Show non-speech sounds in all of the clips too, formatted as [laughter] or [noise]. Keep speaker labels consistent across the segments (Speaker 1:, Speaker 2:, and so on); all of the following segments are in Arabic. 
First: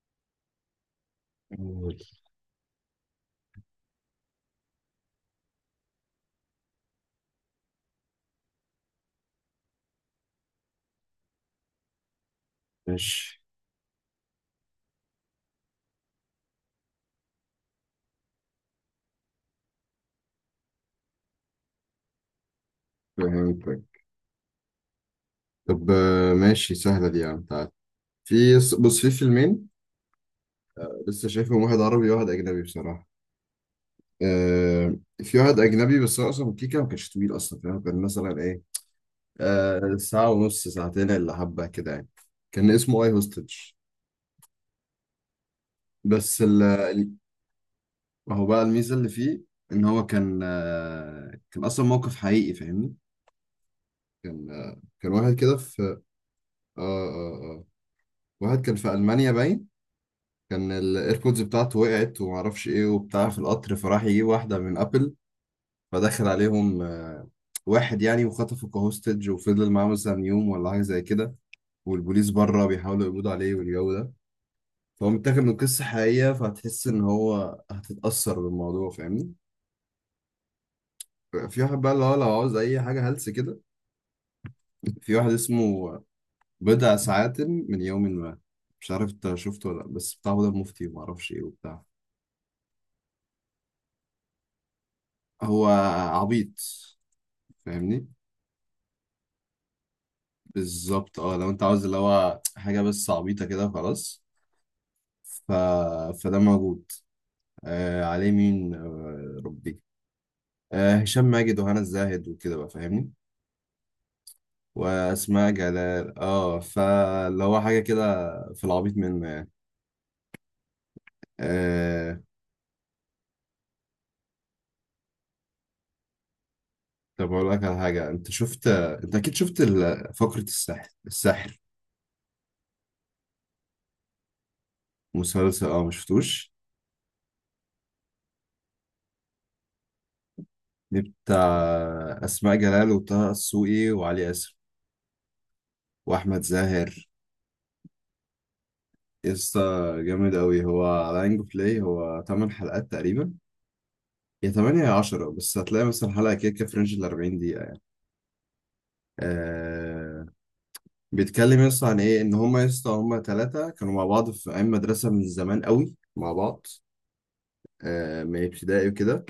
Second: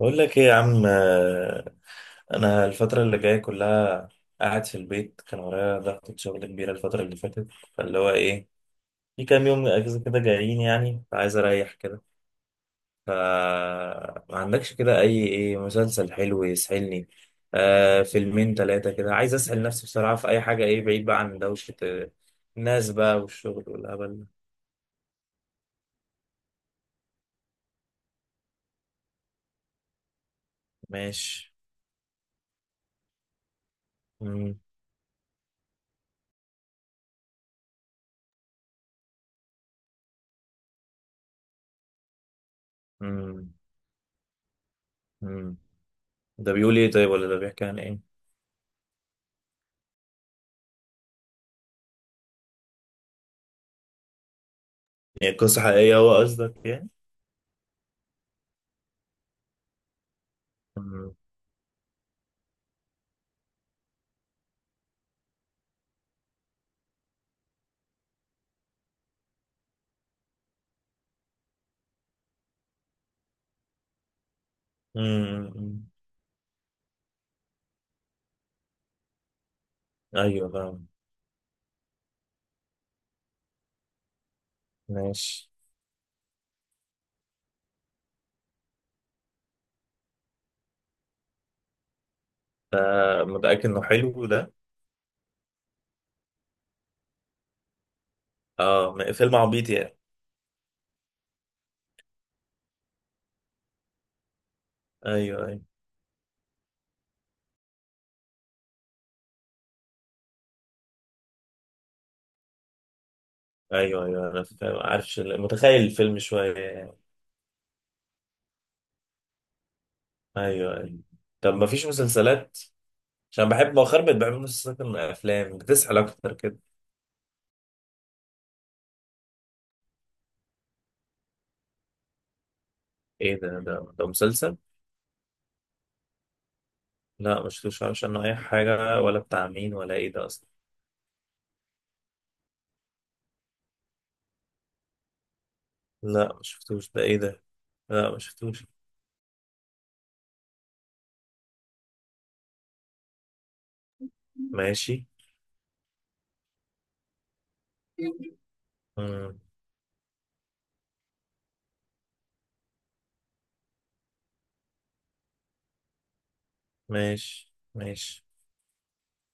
Speaker 1: بقول لك ايه يا عم،
Speaker 2: طيب،
Speaker 1: انا الفتره اللي جايه كلها قاعد في البيت. كان ورايا ضغطة شغل كبيره الفتره اللي فاتت، فاللي هو ايه، في كام يوم اجازه كده جايين، يعني فعايز اريح كده. ف
Speaker 2: ماشي،
Speaker 1: ما عندكش كده ايه مسلسل حلو يسحلني؟ فيلمين ثلاثه كده، عايز اسحل نفسي بصراحه في اي حاجه، ايه، بعيد بقى عن دوشه، الناس بقى والشغل
Speaker 2: فهمتك.
Speaker 1: والهبل ده.
Speaker 2: طب ماشي، سهلة دي يا عم، تعال في بص، في فيلمين لسه
Speaker 1: ماشي.
Speaker 2: شايفهم، واحد عربي وواحد أجنبي بصراحة.
Speaker 1: مم.
Speaker 2: في واحد أجنبي، بس هو أصلا كيكة، ما كانش طويل أصلا فاهم؟ كان مثلا إيه، ساعة ونص، ساعتين إلا حبة كده يعني. كان اسمه أي هوستج.
Speaker 1: مم. مم.
Speaker 2: بس
Speaker 1: ده
Speaker 2: ال
Speaker 1: بيقول ايه طيب،
Speaker 2: ال-
Speaker 1: ولا ده بيحكي عن ايه؟
Speaker 2: هو بقى الميزة اللي فيه إن هو كان أصلا موقف حقيقي فاهمني. كان واحد
Speaker 1: يعني
Speaker 2: كده
Speaker 1: قصه
Speaker 2: في
Speaker 1: حقيقيه
Speaker 2: آه
Speaker 1: هو قصدك يعني؟
Speaker 2: آه آه واحد كان في ألمانيا باين، كان
Speaker 1: مم.
Speaker 2: الايربودز بتاعته وقعت ومعرفش ايه وبتاع في القطر، فراح يجيب واحدة من ابل، فدخل عليهم واحد يعني، وخطفه كهوستج وفضل معاه مثلا يوم ولا حاجة زي كده، والبوليس بره بيحاولوا يقبضوا عليه والجو ده. فهو متاخد من قصة
Speaker 1: مم.
Speaker 2: حقيقية، فهتحس ان هو هتتأثر بالموضوع فاهمني.
Speaker 1: ايوه فاهم.
Speaker 2: في واحد بقى اللي هو لو عاوز اي حاجة هلس كده، في واحد
Speaker 1: ماشي.
Speaker 2: اسمه بضع ساعات من يوم ما. مش عارف انت شفته ولا لأ، بس بتاع هدى المفتي ومعرفش ايه وبتاع.
Speaker 1: متأكد انه حلو ده؟
Speaker 2: هو عبيط فاهمني.
Speaker 1: اه، فيلم عبيط يعني؟
Speaker 2: بالظبط اه، لو انت عاوز اللي هو حاجة بس عبيطة كده وخلاص.
Speaker 1: ايوه
Speaker 2: ف...
Speaker 1: ايوه
Speaker 2: فده موجود. عليه مين، آه ربي، هشام ماجد وهنا الزاهد وكده بقى فاهمني.
Speaker 1: ايوه ايوه انا فاهم، عارف،
Speaker 2: وأسماء
Speaker 1: متخيل
Speaker 2: جلال،
Speaker 1: الفيلم شويه يعني.
Speaker 2: فاللي هو حاجة كده، في العبيط منه يعني.
Speaker 1: ايوه ايوه. طب ما فيش
Speaker 2: آه
Speaker 1: مسلسلات؟ عشان بحب مؤخرا بقيت بحب مسلسلات من الافلام، بتسحل اكتر كده.
Speaker 2: طب أقول لك على حاجة، أنت شفت، أنت أكيد شفت فقرة السحر السحر.
Speaker 1: ايه ده مسلسل؟
Speaker 2: مسلسل، مشفتوش.
Speaker 1: لا ما شفتوش، عارفش عنه اي حاجه، ولا بتاع مين، ولا ايه ده اصلا.
Speaker 2: دي بتاع أسماء جلال وطه السوقي وعلي آسر
Speaker 1: لا
Speaker 2: وأحمد
Speaker 1: ما شفتوش، ده
Speaker 2: زاهر.
Speaker 1: ايه ده؟ لا ما شفتوش.
Speaker 2: يسطا جامد أوي، هو على أنجو بلاي، هو 8 حلقات تقريبا، يا 8 يا
Speaker 1: ماشي.
Speaker 2: 10، بس هتلاقي مثلا حلقة كده كده في رينج 40 دقيقة يعني.
Speaker 1: مم.
Speaker 2: آه بيتكلم يسطا عن إيه، إن هما يسطا هما تلاتة كانوا مع بعض في أيام مدرسة من زمان أوي مع بعض،
Speaker 1: ماشي ماشي.
Speaker 2: من ابتدائي وكده.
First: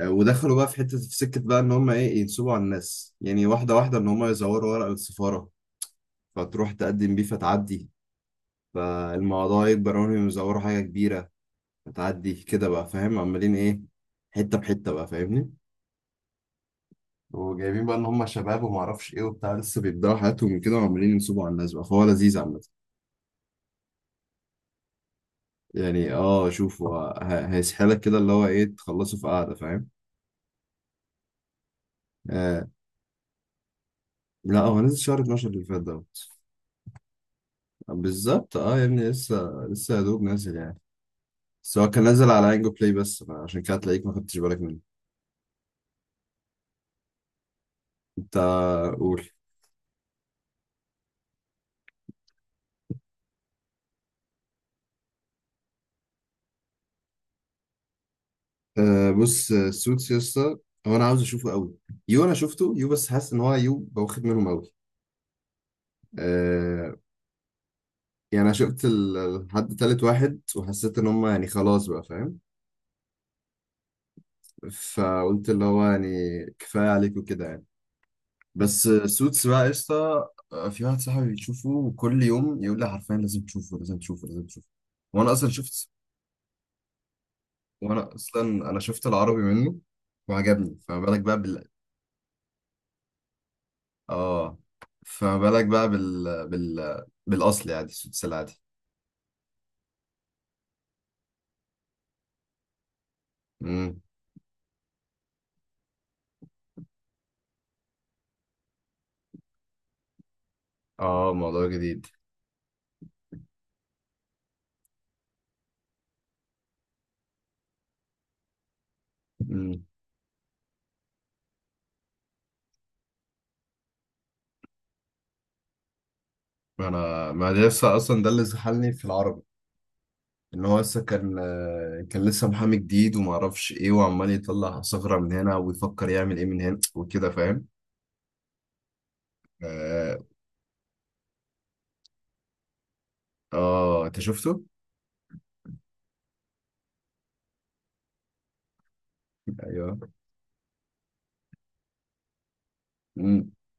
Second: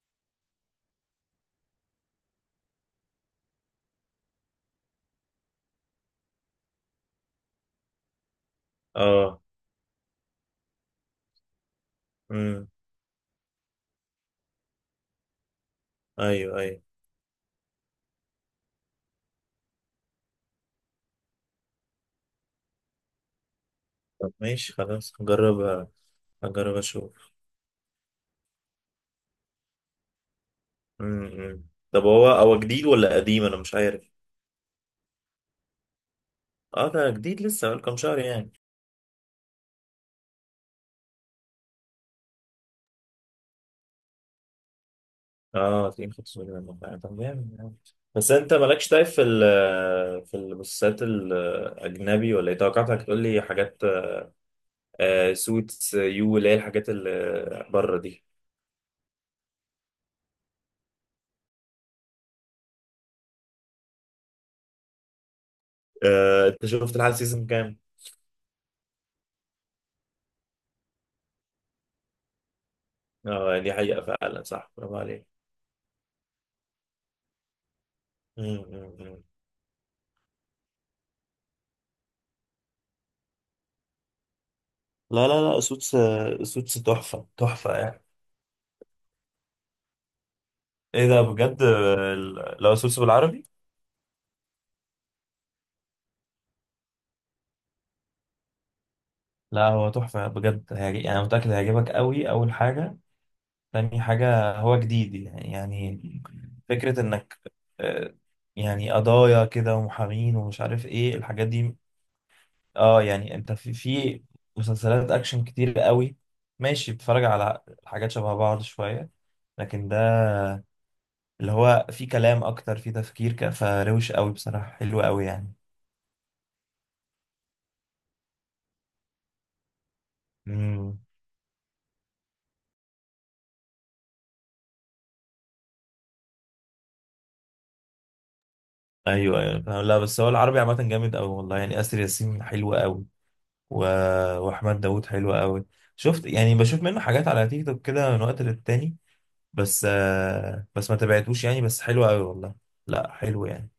Speaker 2: ودخلوا بقى في حتة في سكة، بقى إن هما إيه، ينصبوا على الناس يعني، واحدة واحدة، إن هما يزوروا ورق السفارة، فتروح تقدم بيه فتعدي،
Speaker 1: اه.
Speaker 2: فالموضوع يكبر وهم يزوروا حاجة كبيرة، هتعدي
Speaker 1: مم.
Speaker 2: كده بقى فاهم عمالين ايه، حته بحته بقى فاهمني.
Speaker 1: ايوه ايوه.
Speaker 2: وجايبين بقى ان هم شباب وما اعرفش ايه وبتاع، لسه بيبداوا حياتهم كده وعمالين ينصبوا على الناس بقى، فهو لذيذ عامه.
Speaker 1: طب ماشي خلاص هجرب.
Speaker 2: يعني
Speaker 1: هجرب
Speaker 2: شوف،
Speaker 1: اشوف.
Speaker 2: هيسحلك كده، اللي هو ايه، تخلصه في قعده فاهم.
Speaker 1: امم. طب هو
Speaker 2: آه
Speaker 1: جديد ولا قديم؟ انا مش عارف.
Speaker 2: لا، هو نزل شهر 12 اللي فات دوت.
Speaker 1: اه ده جديد لسه، بقاله كام شهر يعني.
Speaker 2: بالظبط اه يا ابني، لسه لسه، يا دوب نازل يعني. بس هو كان نازل على انجو بلاي بس، فعشان كده تلاقيك ما خدتش بالك منه.
Speaker 1: اه، تلاقيه خد صورة من الموقع. طب جامد يعني. بس
Speaker 2: انت
Speaker 1: انت مالكش طيب،
Speaker 2: قول.
Speaker 1: في المسلسلات الاجنبي ولا ايه؟ توقعتك تقول لي حاجات. سوتس يو، اللي هي الحاجات اللي بره دي.
Speaker 2: آه بص، السوتس يا اسطى، هو انا عاوز اشوفه قوي. يو انا شفته يو، بس حاسس ان هو يو بواخد منهم قوي.
Speaker 1: انت
Speaker 2: آه
Speaker 1: شفت لحد سيزون كام؟
Speaker 2: يعني انا شفت لحد تالت واحد، وحسيت ان هم يعني خلاص بقى فاهم.
Speaker 1: اه دي حقيقة فعلا، صح، برافو عليك.
Speaker 2: فقلت اللي هو يعني كفايه عليك وكده يعني.
Speaker 1: مم.
Speaker 2: بس
Speaker 1: مم. مم.
Speaker 2: سوتس بقى يا اسطى. في واحد صاحبي بيشوفه كل يوم، يقول لي حرفيا لازم تشوفه لازم تشوفه لازم تشوفه.
Speaker 1: لا
Speaker 2: وانا اصلا
Speaker 1: لا لا،
Speaker 2: شفت
Speaker 1: سوتس. سوتس تحفة تحفة يعني.
Speaker 2: وانا اصلا انا شفت العربي منه وعجبني، فما
Speaker 1: ايه
Speaker 2: بالك
Speaker 1: ده
Speaker 2: بقى.
Speaker 1: بجد، لو سوسو بالعربي.
Speaker 2: اه، فما بالك بقى بالاصل يعني، السدس العادي.
Speaker 1: لا هو تحفة بجد هيعجب يعني، أنا متأكد هيعجبك قوي. أول حاجة، تاني
Speaker 2: امم
Speaker 1: حاجة هو جديد يعني فكرة إنك، آه، يعني قضايا كده ومحامين ومش عارف إيه
Speaker 2: اه،
Speaker 1: الحاجات
Speaker 2: موضوع
Speaker 1: دي.
Speaker 2: جديد.
Speaker 1: اه يعني أنت في مسلسلات أكشن كتير قوي. ماشي، بتتفرج على حاجات شبه بعض شوية.
Speaker 2: امم
Speaker 1: لكن ده اللي هو في كلام أكتر، في تفكير، فروش قوي بصراحة، حلو قوي يعني.
Speaker 2: انا ما ده لسه اصلا، ده اللي زحلني في العربي، ان هو
Speaker 1: مم.
Speaker 2: لسه كان لسه محامي جديد وما اعرفش ايه، وعمال يطلع ثغرة من هنا ويفكر يعمل ايه من هنا وكده فاهم.
Speaker 1: ايوه ايوه فاهم. لا
Speaker 2: اه
Speaker 1: بس هو العربي عامه جامد قوي والله، يعني اسر ياسين حلو قوي. و...
Speaker 2: انت شفته.
Speaker 1: واحمد داوود حلو قوي. شفت يعني، بشوف منه حاجات على تيك توك كده من وقت للتاني،
Speaker 2: ايوه.
Speaker 1: بس ما تابعتوش يعني، بس حلو قوي والله. لا حلو
Speaker 2: امم
Speaker 1: يعني.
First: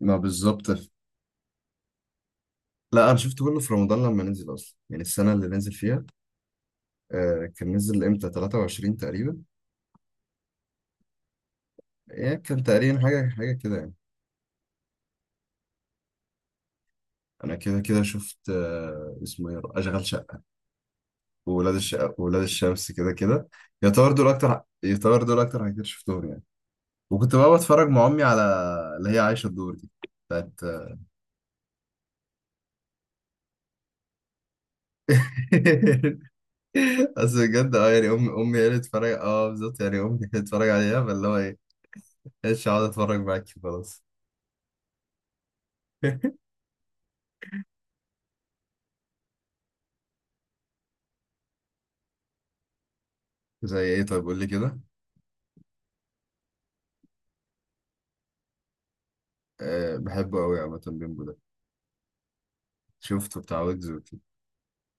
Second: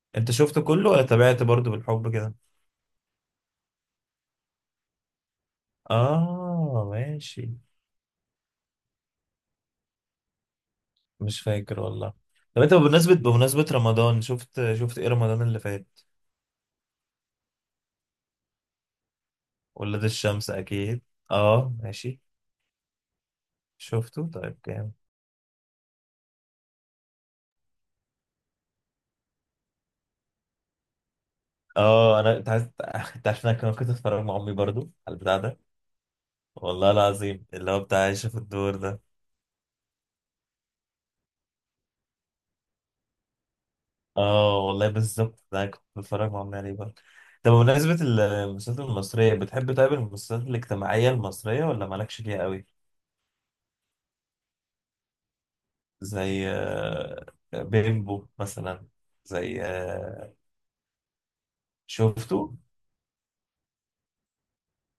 Speaker 2: ما
Speaker 1: انت شفته
Speaker 2: بالظبط.
Speaker 1: كله ولا تابعت برضه بالحب كده؟
Speaker 2: لا، انا شفته كله في رمضان لما نزل، اصلا يعني السنة اللي نزل فيها.
Speaker 1: اه ماشي.
Speaker 2: كان نزل امتى، 23 تقريبا،
Speaker 1: مش فاكر والله.
Speaker 2: يعني
Speaker 1: طب
Speaker 2: كان
Speaker 1: انت
Speaker 2: تقريبا
Speaker 1: بمناسبة
Speaker 2: حاجة حاجة كده يعني.
Speaker 1: رمضان، شفت ايه رمضان اللي فات؟
Speaker 2: أنا كده كده شفت اسمه إيه،
Speaker 1: ولاد
Speaker 2: أشغال شقة
Speaker 1: الشمس اكيد. اه
Speaker 2: وولاد الشقة
Speaker 1: ماشي.
Speaker 2: وولاد الشمس كده كده. يعتبر
Speaker 1: شفته
Speaker 2: دول
Speaker 1: طيب،
Speaker 2: أكتر
Speaker 1: جامد.
Speaker 2: يعتبر دول أكتر حاجات شفتهم يعني. وكنت بقى بتفرج مع أمي على اللي هي عايشة الدور دي، بتاعت [laughs]
Speaker 1: اه، انا، انت عايز [laughs] انت عارف إن انا كنت اتفرج مع امي برضو على البتاع ده، والله
Speaker 2: بس
Speaker 1: العظيم، اللي
Speaker 2: بجد
Speaker 1: هو بتاع
Speaker 2: يعني، أمي
Speaker 1: عايشة في
Speaker 2: أمي هي
Speaker 1: الدور
Speaker 2: اللي
Speaker 1: ده.
Speaker 2: بتتفرج، بالظبط، يعني أمي هي اللي بتتفرج عليها، فاللي هو إيه، مش هقعد أتفرج معاكي خلاص.
Speaker 1: اه والله بالظبط، ده أنا كنت بتفرج
Speaker 2: [laughs]
Speaker 1: مع امي عليه برضو. طب بمناسبة المسلسلات المصرية، بتحب طيب المسلسلات الاجتماعية المصرية ولا مالكش فيها قوي؟
Speaker 2: زي إيه طيب، قول لي كده.
Speaker 1: زي بيمبو مثلا. زي
Speaker 2: أه، بحبه أوي عامة بيمبو ده.
Speaker 1: شفته.
Speaker 2: شفته بتاع ويجز وكده.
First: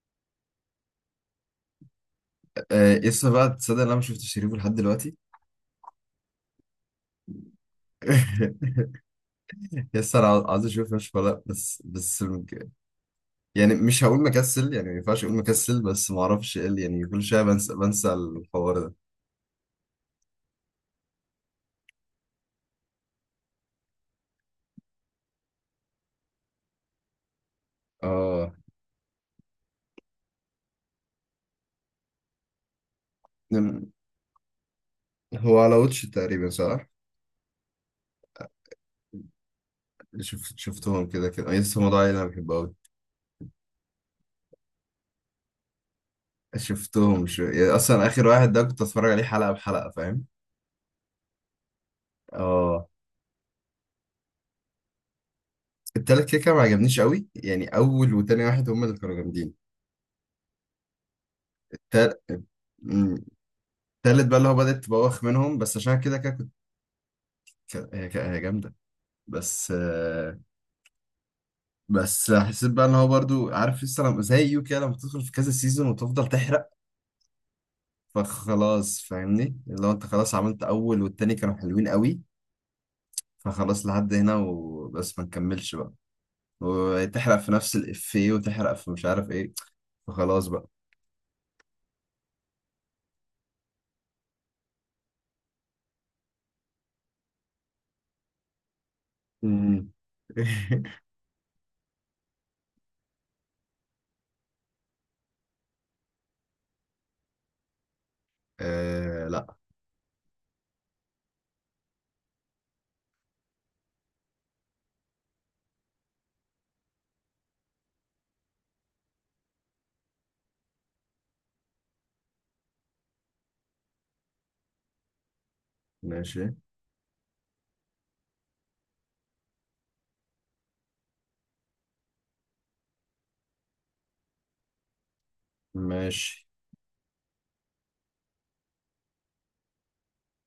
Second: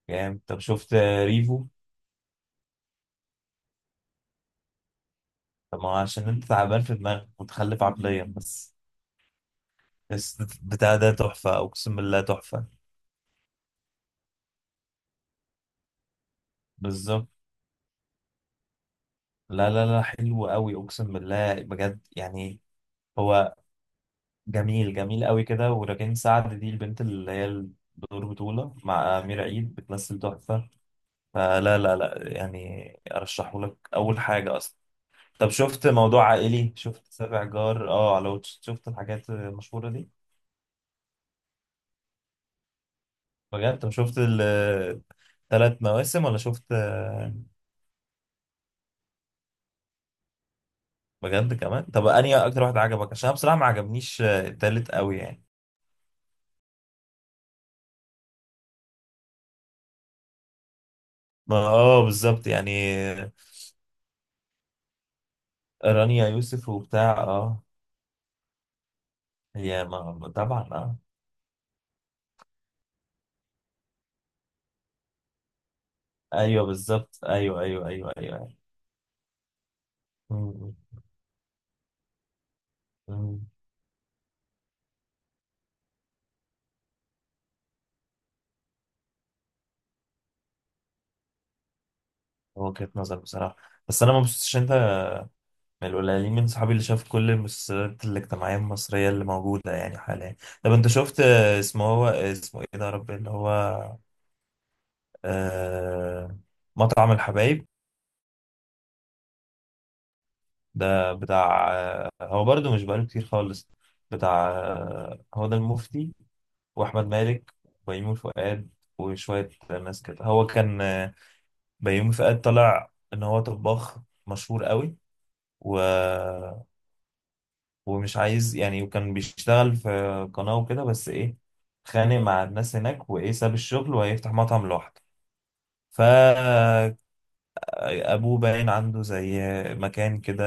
Speaker 1: يعني طب شفت ريفو.
Speaker 2: آه لسه بقى، تصدق إن انا ما شفتش شريفه لحد دلوقتي؟
Speaker 1: طب ما هو عشان انت تعبان في دماغك، متخلف عقليا بس.
Speaker 2: [laughs] يس انا
Speaker 1: بس
Speaker 2: عاوز اشوف،
Speaker 1: بتاع ده
Speaker 2: مش ولا
Speaker 1: تحفة،
Speaker 2: بس
Speaker 1: اقسم بالله
Speaker 2: بس
Speaker 1: تحفة.
Speaker 2: يعني مش هقول مكسل، يعني ما ينفعش اقول مكسل، بس ما اعرفش ايه يعني كل
Speaker 1: بالظبط.
Speaker 2: شويه بنسى بنسى الحوار ده.
Speaker 1: لا لا لا، حلو قوي، اقسم بالله بجد يعني. هو جميل جميل قوي كده، وراجين سعد دي، البنت اللي هي بدور
Speaker 2: اه
Speaker 1: بطولة مع أمير عيد، بتمثل تحفة. فلا لا لا، يعني أرشحه لك
Speaker 2: نم-
Speaker 1: أول حاجة أصلا. طب
Speaker 2: هو على
Speaker 1: شفت
Speaker 2: واتش
Speaker 1: موضوع
Speaker 2: تقريبا
Speaker 1: عائلي،
Speaker 2: صح؟
Speaker 1: شفت سابع جار، اه على واتش، شفت الحاجات المشهورة دي.
Speaker 2: شفتهم كده كده، يس هو ده اللي انا بحبه قوي.
Speaker 1: بجد، طب شفت الثلاث مواسم؟ ولا شفت
Speaker 2: شفتهم يعني اصلا اخر واحد ده، كنت اتفرج عليه حلقه بحلقه فاهم.
Speaker 1: بجد كمان. طب أنهي أكتر واحد
Speaker 2: اه،
Speaker 1: عجبك؟ عشان أنا بصراحة ما عجبنيش التالت قوي يعني.
Speaker 2: التالت كده كده ما عجبنيش قوي يعني، اول وتاني واحد هم اللي كانوا جامدين.
Speaker 1: ما اه
Speaker 2: التال-
Speaker 1: بالظبط يعني.
Speaker 2: مم. التالت بقى اللي هو بدأت تبوخ منهم، بس عشان كده
Speaker 1: رانيا
Speaker 2: كده كنت
Speaker 1: يوسف وبتاع اه.
Speaker 2: ك- هي هي جامدة. بس
Speaker 1: هي ما
Speaker 2: آه،
Speaker 1: طبعا اه.
Speaker 2: بس حسيت بقى ان هو برضو، عارف لسه لما زي يو كده، لما تدخل في كذا سيزون وتفضل
Speaker 1: ايوه
Speaker 2: تحرق،
Speaker 1: بالظبط، ايوه ايوه ايوه ايوه ايوه.
Speaker 2: فخلاص فاهمني، اللي هو انت خلاص عملت
Speaker 1: مم.
Speaker 2: اول والتاني كانوا حلوين قوي،
Speaker 1: مم.
Speaker 2: فخلاص لحد هنا وبس ما نكملش بقى، وتحرق في نفس الافيه وتحرق في مش عارف ايه، فخلاص بقى.
Speaker 1: وجهة نظر بصراحة. بس انا ما بصيتش، انت من القليلين من صحابي اللي شاف كل المسلسلات الاجتماعية المصرية اللي موجودة
Speaker 2: امم.
Speaker 1: يعني حاليا. طب انت
Speaker 2: [laughs]
Speaker 1: شفت اسمه ايه ده يا رب اللي هو، آه مطعم الحبايب.
Speaker 2: آه لا،
Speaker 1: ده بتاع هو برضو مش بقاله كتير خالص، بتاع هو ده المفتي، واحمد مالك، وبيومي فؤاد، وشويه ناس كده. هو كان بيومي فؤاد طلع ان هو طباخ مشهور قوي، و...
Speaker 2: ماشي
Speaker 1: ومش عايز يعني، وكان بيشتغل في قناه وكده بس ايه، خانق مع الناس هناك وايه، ساب الشغل وهيفتح مطعم لوحده. ف
Speaker 2: ماشي.
Speaker 1: ابوه باين عنده زي مكان كده،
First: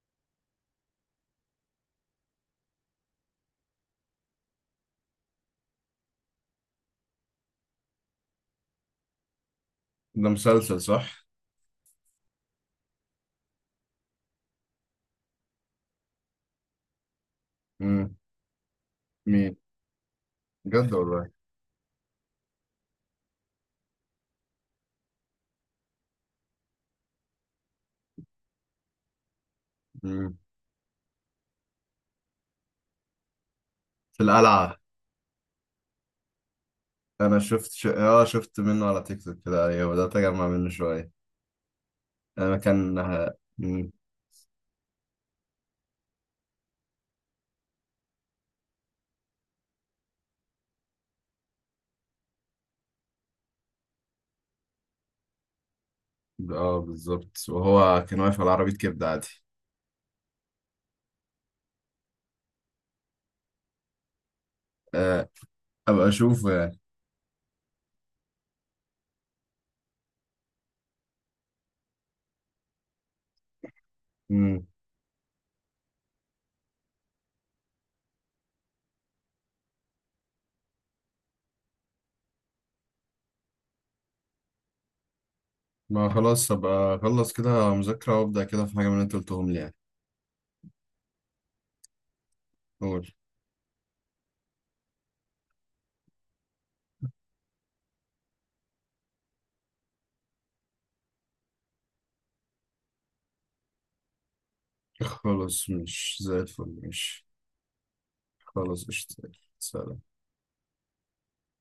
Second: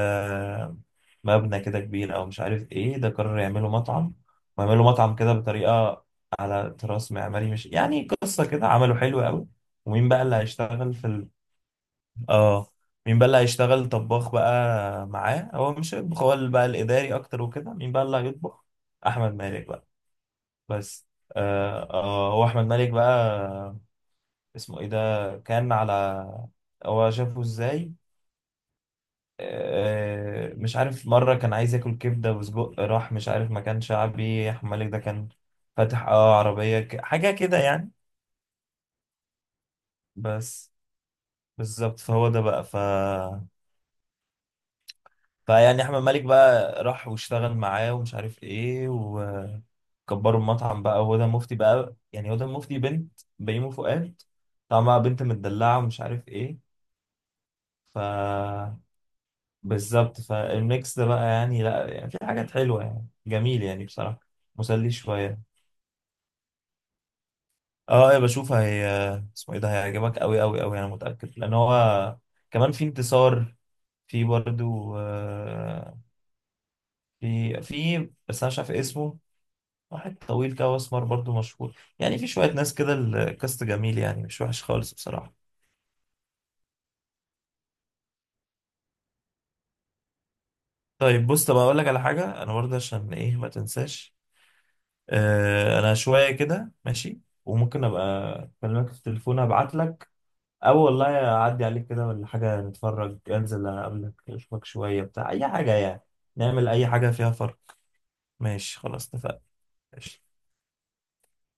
Speaker 1: مبنى كده كبير او مش عارف ايه، ده قرر يعمله مطعم، ويعمله مطعم كده بطريقه، على تراث معماري، مش يعني قصه كده عمله حلو قوي. ومين بقى
Speaker 2: ده
Speaker 1: اللي
Speaker 2: مسلسل
Speaker 1: هيشتغل
Speaker 2: صح؟
Speaker 1: اه مين بقى اللي هيشتغل طباخ بقى معاه؟ هو مش هيطبخ، هو اللي بقى الاداري اكتر وكده. مين بقى اللي
Speaker 2: امم.
Speaker 1: هيطبخ؟ احمد
Speaker 2: مين؟
Speaker 1: مالك بقى.
Speaker 2: بجد
Speaker 1: بس
Speaker 2: والله.
Speaker 1: هو احمد مالك بقى. اسمه ايه ده كان على، هو شافه ازاي،
Speaker 2: امم.
Speaker 1: مش عارف، مرة كان عايز ياكل كبدة وسجق، راح مش عارف مكان
Speaker 2: في
Speaker 1: شعبي، أحمد
Speaker 2: القلعة.
Speaker 1: مالك ده كان فاتح، عربية، حاجة
Speaker 2: انا
Speaker 1: كده
Speaker 2: شفت ش...
Speaker 1: يعني.
Speaker 2: اه شفت منه على تيك توك كده، ايوه بدأت اجمع منه
Speaker 1: بس
Speaker 2: شوية.
Speaker 1: بالظبط، فهو ده
Speaker 2: انا
Speaker 1: بقى.
Speaker 2: كان. مم.
Speaker 1: فيعني أحمد مالك بقى راح واشتغل معاه ومش عارف ايه، وكبروا المطعم بقى، وهدى مفتي بقى يعني هدى مفتي بنت بيومي فؤاد، طعمها بنت متدلعة ومش عارف ايه.
Speaker 2: اه بالظبط،
Speaker 1: ف
Speaker 2: وهو كان واقف على عربية كبدة عادي.
Speaker 1: بالظبط، فالميكس ده بقى يعني، لا يعني في حاجات حلوة يعني، جميل يعني بصراحة، مسلي
Speaker 2: آه
Speaker 1: شوية.
Speaker 2: ابقى اشوفه يعني.
Speaker 1: اه، ايه بشوف هي اسمه ايه ده، هيعجبك قوي قوي قوي، انا متاكد. لان هو كمان في انتصار، في
Speaker 2: مم.
Speaker 1: برضو في، بس انا مش عارف اسمه. واحد طويل كده واسمر، برضو مشهور يعني، في شويه ناس كده، الكاست جميل يعني مش وحش خالص بصراحه.
Speaker 2: ما خلاص، ابقى اخلص كده مذاكرة وابدأ كده في حاجة من اللي انت قلتهم لي يعني.
Speaker 1: طيب بص، طب اقول لك على حاجه انا برضه
Speaker 2: قول.
Speaker 1: عشان ايه ما تنساش. انا شويه كده ماشي، وممكن ابقى اكلمك في التليفون، ابعت لك، أو والله أعدي عليك كده ولا حاجة نتفرج، أنزل أقابلك أشوفك شوية بتاع أي
Speaker 2: خلاص،
Speaker 1: حاجة يعني،
Speaker 2: مش زي
Speaker 1: نعمل
Speaker 2: الفل
Speaker 1: أي حاجة
Speaker 2: مش.
Speaker 1: فيها فرق. ماشي
Speaker 2: خلاص،
Speaker 1: خلاص
Speaker 2: اشتغل،
Speaker 1: اتفقنا.
Speaker 2: سلام.
Speaker 1: ماشي